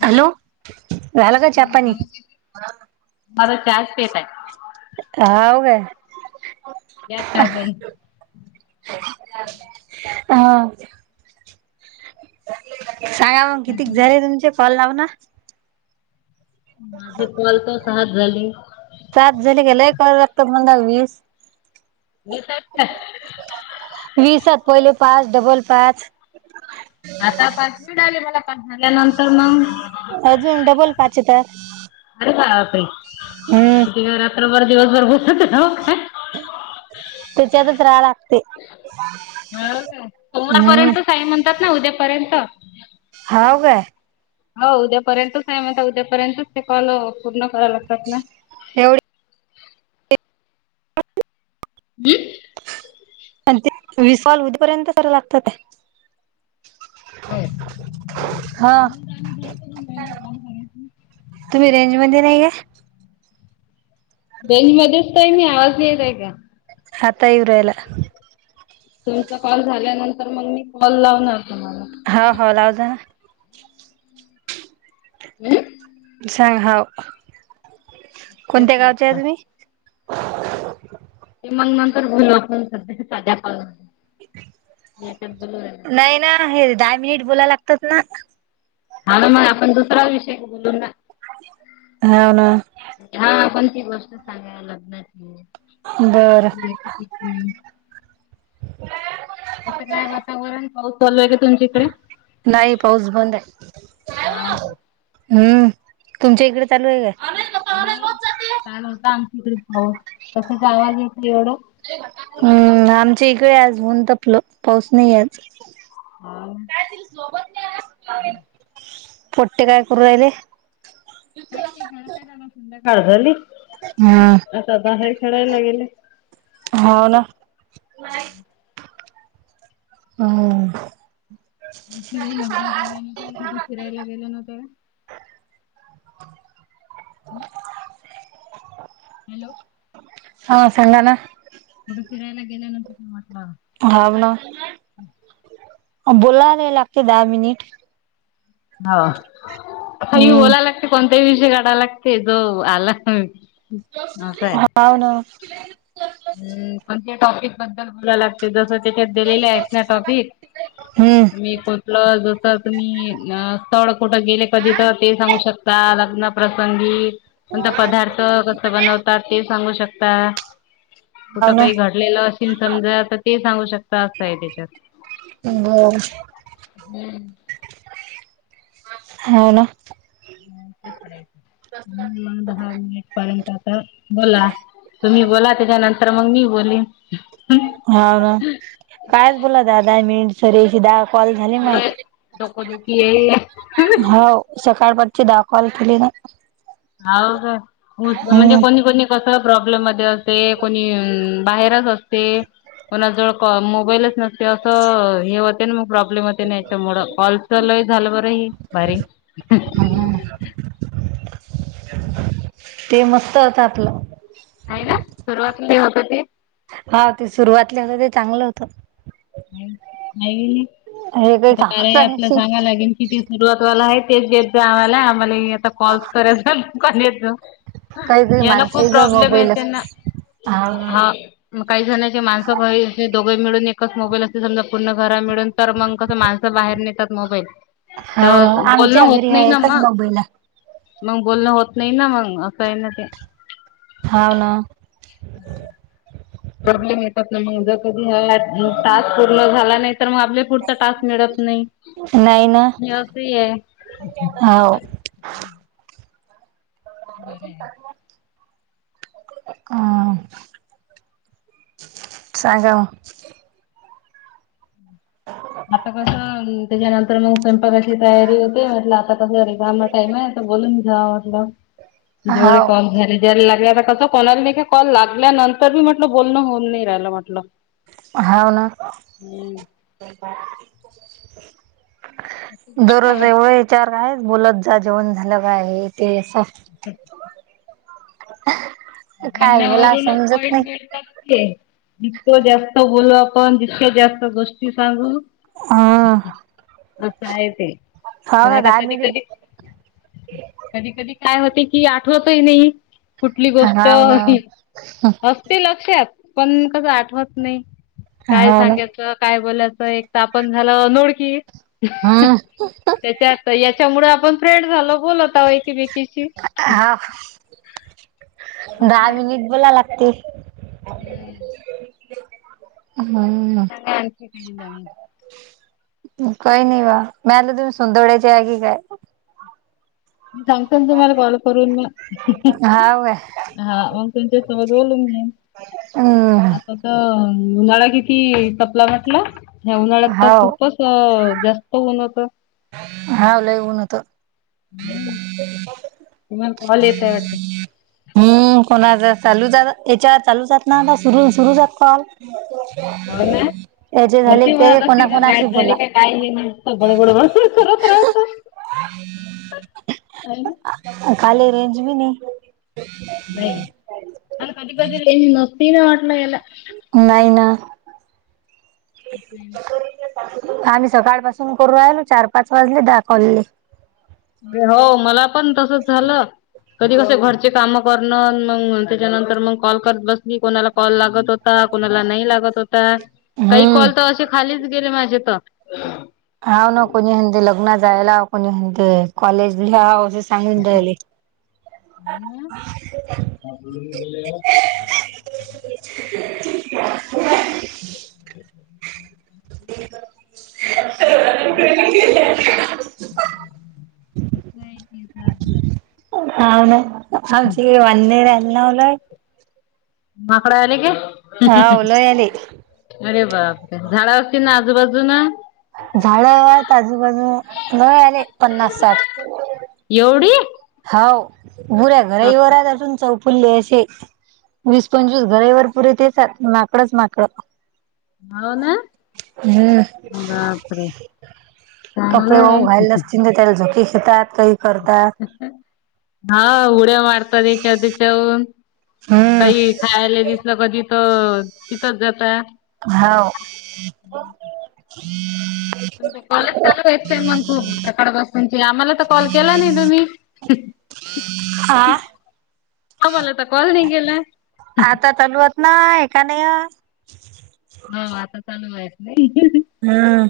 Hello झाला का चा पाणी? [unintelligible] चाच पेत आहे हाव का या चा प्यायला हां. [inaudible] सांगा मग किती झाले तुमचे कॉल लाव ना. माझे कॉल त सहाच झाले. सहाच झाले का लय लागतत म्हणा वीस. [inaudible] मी सपवले पाच डबल पाच. आता पाच मिळाले मला पाच झाल्यानंतर मंग. अजून डबल पाच येतात. आले का वापिस हम्म किती का रात्रभर दिवसभर भुकत रावा काय? तेच्यातच राहा लागते. हम्म सोमवारपर्यंतच हाई म्हणतात ना उद्यापर्यंत हाव काय? हव उद्यापर्यंतच आहे म्हणता उद्यापर्यंतच ते कॉल पूर्ण करायला लागतात ना. एवढे हम. आणि ते विस कॉल उद्या पर्यंत कराव लागतात काय? [inaudible] हा तुम्ही रेंज मध्ये नाहीय. रेंज मध्येच त हाय मी आवाज नाही येत आहे का? आता इवूरायला. तुमचा कॉल झाल्यानंतर मंग मी कॉल लावणार तुम्हाला. हा हो लाव जा ना. हम्म. सांग हाव. कोणत्या गावच्या आहे तुम्ही? [unintelligible] राहिला. नाही ना हे दहा मिनिट बोलाय लागतत ना. हा ना [unintelligible] हाव ना हा पण गोष्ट सांगा बरं लग्नाची [unintelligible] कसं काय वातावरण पाऊस चालूय नाही पाऊस बंद आहे. [inaudible] हम्म तुमच्या इकडे चालू आहे काय? नाही काल होता आमच्याकडे पाऊस. तसेच आवाज य हम्म आमच्या इकडे आज ऊन तपलं पाऊस नाही आज. हाव ना. पोट्टे काय करू राहिले? काई नाई घरात आय आता संध्याकाळ झाली. हम्म आता बाहेर खेळायला गेले. नाही. हम. युपी ताई लग्नात गेल्यानी कणी कुठ फिरायला गेल्या नव्हत्या. हम्. हॅलो, हा सांगा ना. फिरायला गेल्या नव्हत्या तेंव्हा. हव ना, बोला रे लागते दहा मनिट. हाव हाय ये बोला हम्म लागत कॉल ते विषय काडा लागते जो आला हव ना. हम् पण ते टॉपिक बद्दल बोला लागते जस त्याच्यात दिलेल्या आहेत ना टॉपिक. हम्म मी कूठलं जस तुम्ही अ स्थळ कुठं गेले कधी तर ते सांगू शकता, लग्न प्रसंगी नंतर पदार्थ कस बनवतात ते सांगू शकता हाव कुठं ना काही घडलेलं असल समजा तर ते सांगू शकता अस आहे त्याच्यात बर हम्म होय ना दहा मिनिट पर्यंत आता बोला तुम्ही बोला त्याच्यानंतर मग मी बोलीन होा ना कायच बोला दाहा मिनिटं सरीशी दा कॉल झाली माय हाव सकाळ दहा कॉल केले ना हाव का म्हणजे हम्म कोणी कोणी कस प्रॉब्लेम मध्ये असते कोणी बाहेरच असते कोणाजवळ मोबाईलच नसते असं हे होते ना मग प्रॉब्लेम होते ना याच्यामुंळ कॉलच लय झालं बर हे भारी ह [inaudible] ते मस्त होत आपलं आहे ना सुरुवाती होतं ते हा ते सुरुवातला होत ते चांगलं होतं. नाही हे आता काही ते कामाच कार्य ॲप ला सांगत आपलं नाही सांगा लागेल किती सुरुवातवाला आहेत तेच देत जा आम्हाला आम्हाला आता कॉल करायच काही काही [unintelligible] यांना खूप माणसं जर प्रॉब्लेम आहे मोबाईल त्यांना हाव ना हा मग काही जणचे माणसं दोघ मिळून एकच मोबाईल असतील समजा पूर्ण घर मिळून तर मग कस माणसं बाहेर नेतात मोबाईल हाव तर ना बोलणं आमच्या होत घरी हा नाही ना एकच म मोबाईल आहे मग बोलणं होत नाही ना मग असं आहे ना ते हाव ना प्रॉब्लेम येतात ना मग ज टास्क पूर्ण झाला नाही तर मग आपल्या पुढचा टास्क मिळत नाही अस हि हाव आहे बरं हा सांगाव आता कस त्याच्यानंतर मग स् कशी तयारी होते म्हटलं आता कसं रिकामच आहे तर बोलून घ्याव. जेवढे हाव कॉल झाले [unintelligible] लागल्या. कसं कोणाला न का कॉल लागल्यानंतर बी म्हटलं बोलणं होऊन नाही राहिलं म्हटलं. हाव ना. हम्म. दररोज एवढा विचार का आहे बोलत जा जेवण झालं काय हे ते अस. ह [inaudible] [inaudible] काय मला बोलण्यावरून समजत पॉइंट नाही मिळतात ते. जितकं जास्त बोलू आपण जितक्या जास्त गोष्टी सांगू हा असं आहे ते हाव पण ना आता दहा कधी, कधी मिनिट कधी, कधी काय होते कि आठवतही नाही कुठली गोष्ट हाव ना तर असते लक्षात पण कसं आठवत नाही काय हाव ना सांगायचं काय बोलायचं. एक तर आपण झालं अनोळखी. हम्म. त्याच्यामुळे आपण फ्रेड झालोत बोलत आहोत एकिमेकीशी हाव दहा मिनिट बोला लागते. हम्म. हम्म.. मी काही नाही बाई म्या [unintelligible] तुम्हीं सुंदरवडयाचे हाय कि काय. मी सांगतो ना तुम्हाला कॉल करून मग. हाव काय? हा मग तुमच्यासोबत बोलून घिन हम्म आता त उन्हाळा किती तपला म्हटला ह्या उन्हाळ्यात तर हाव खूपच जास्त होऊन होत. हा लय उन्ह होत. हम्म, तुम्हाला कॅल येत आहे वाटते. हम्म कोणाचा चालू जात याच्यावर चालू जातना सुरू, सुरू जात कॉल हो ना? त्याची झाले भरती ते म्हणत असतील का कोणाकणाशी बोला अस करत राहतो. खाली रेंज बी नाही. नाही आणि कधी, कधी रेंज नसती ना वाटल याला. नाही ना. हम्म - - हो मला पण तस झाल कधी कस घरचे काम करण मग त्याच्यानंतर मग कॉल करत बसली कोणाला कॉल लागत. होता कोणाला नाही लागत होता काही हम्म. कॉल तर असे खालीच गेले माझे तर हा ना कोणी म्हणते लग्न जायला कोणी म्हणते कॉलेज आनून दयायले. गेलया - - [inaudible] - - [inaudible] आन [inaudible] आ वन [unintelligible] नऊ लाय. माकड आले की हा ओलो यायले‌ अरे बाप रे झाडं असतील ना आजूबाजून. झाडात आजूबाजू न आले पन्नास, साठ एवढी हाव बुऱ्या बाप घराईवातर आहे अजून चौक फुल्ले असे वीस पंचवीस घरवर पुरे तेच आहेत माकडंच माकडं हो ना हम्म. बापरे चांगलं कपडे वो घालले आहे असतील त्याला झोके येतात काही करतात हा उड्या मारतात चद चवून काही हम्म खायला दिसलं कधी तर तिथंच जात हा कॉलेज चालूेतते मग खूप सकाड बसूनची आम्हाला तर कॉल केला नाही तुम्ही - - हा आमलाता कोल नाही केलाय आता चालूवत ना हे का नाही हो आता चालू व्हायच नाही हम्म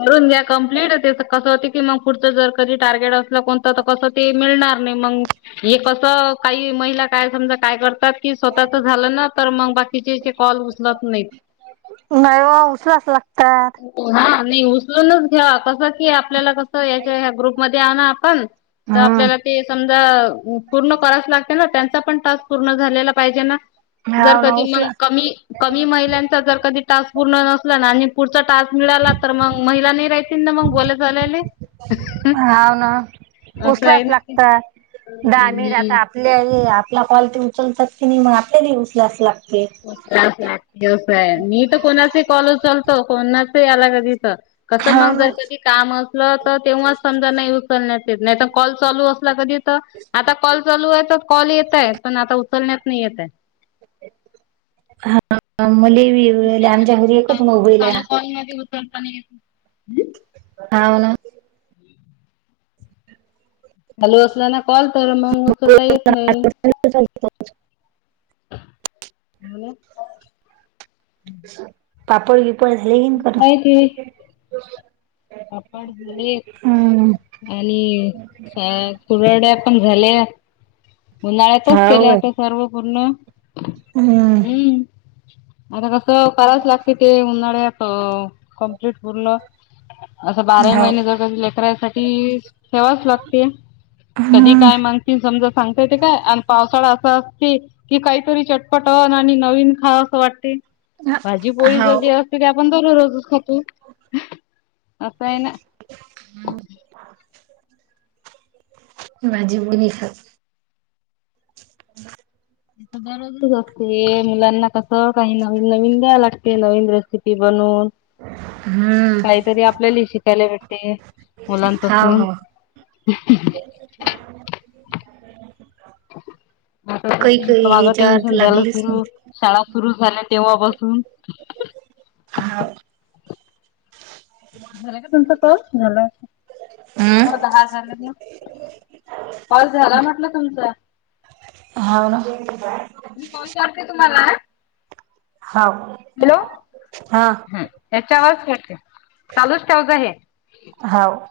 करून घ्या कम्प्लीिट कसं हो की मग पुढचं जर कधी टार्गेट असलं कोणत तर कसं ते मिळणार मग हे कस काही महिला काय समजा काय करतात की स्वतःच झालं ना तर मग बाकीचे कॉल उचलत नाहीत. नाहीव उसला अस ला ा नाही उचलूनच घ्या कस की आपल्याला कस याच्या ग्रुपमध्ये. त्यान आपण आपल्याला हम्म ते पण पूर्ण कराच लागते ना त्यांचा पण तास पूर्ण झाला पाहिजे ना जर हाव ना कधी म उचला क कमी महिलांचा जर कधी त पूर्ण नसला ना आणि पुढचा टास्क मिळाला तर मग महिला नाही राहतील ना मग बोला झालेले हा ना असं उसलाच आहे ना ते. लागत दहा मिट हम्म. आता आपले आहे ला कवाल तेी उचलतात की नाही मग आपल्याली उचला अस लाग ्यवसाय मी तर कोणाच कॉलेज चालतो कोणाच याला कध कसं हाव मग जस ना की काम असलं तर तेव्हाच समजा नाही उचलण्यात नाही कॉल चालू अस कधी आता कॉल चालू कॉल येतय पण आता उचलण्यात नाही येतय हा मुली कालकॉन मध्ये उतरता नाही येत व ना हॅलो [unintelligible] ना कॉल तर मंग उचलता येत नाही. हो, पापड बिपड [unintelligible] अपाड झाले आणि पुरड्या पण झाल्या उन्हाळ्यातच हाव केले काय? आता सर्व पूर्ण हम्म आता कस करायच लागते ते उन्हाळ्यात कमप्लीट परलं असं बारा हाव महिने जर लेकरासाठीठी ठेवाच लागते कधी हम्म काय माणस समजा सांगता येत काय आणि पावसाळा असा की काहीतरी चटपट आणि नवीन खा असं वाटते भाजी पोळीच हाव जे असते ते आपण दररोजच खातो अतान माझी मुी ख हम् दररोजच असते मुलांना कसं काही नवीन नवीन द्याव लागते नवीन रेसिपी बनवून हम् काहीतरी आपल्याला शिकायला भेटते हाव मुलांपासून हाव [inaudible] ह् काही माग ह्याच्यावर तर टेन्शन झालं लागलीच नाही. सुरू शाळा सुरु झालं तेव्हापासून, हा, झालं का, तुमचा कॉल झाला. हो हम्म दहा झालेत ना, कॉल झाला म्हटलं तुमचा. ह ना, मी कॉल करते तुम्हाला, हाव हॅलो हा. हम, चार वाजलेत काय, चालूच ठेवता हे हाव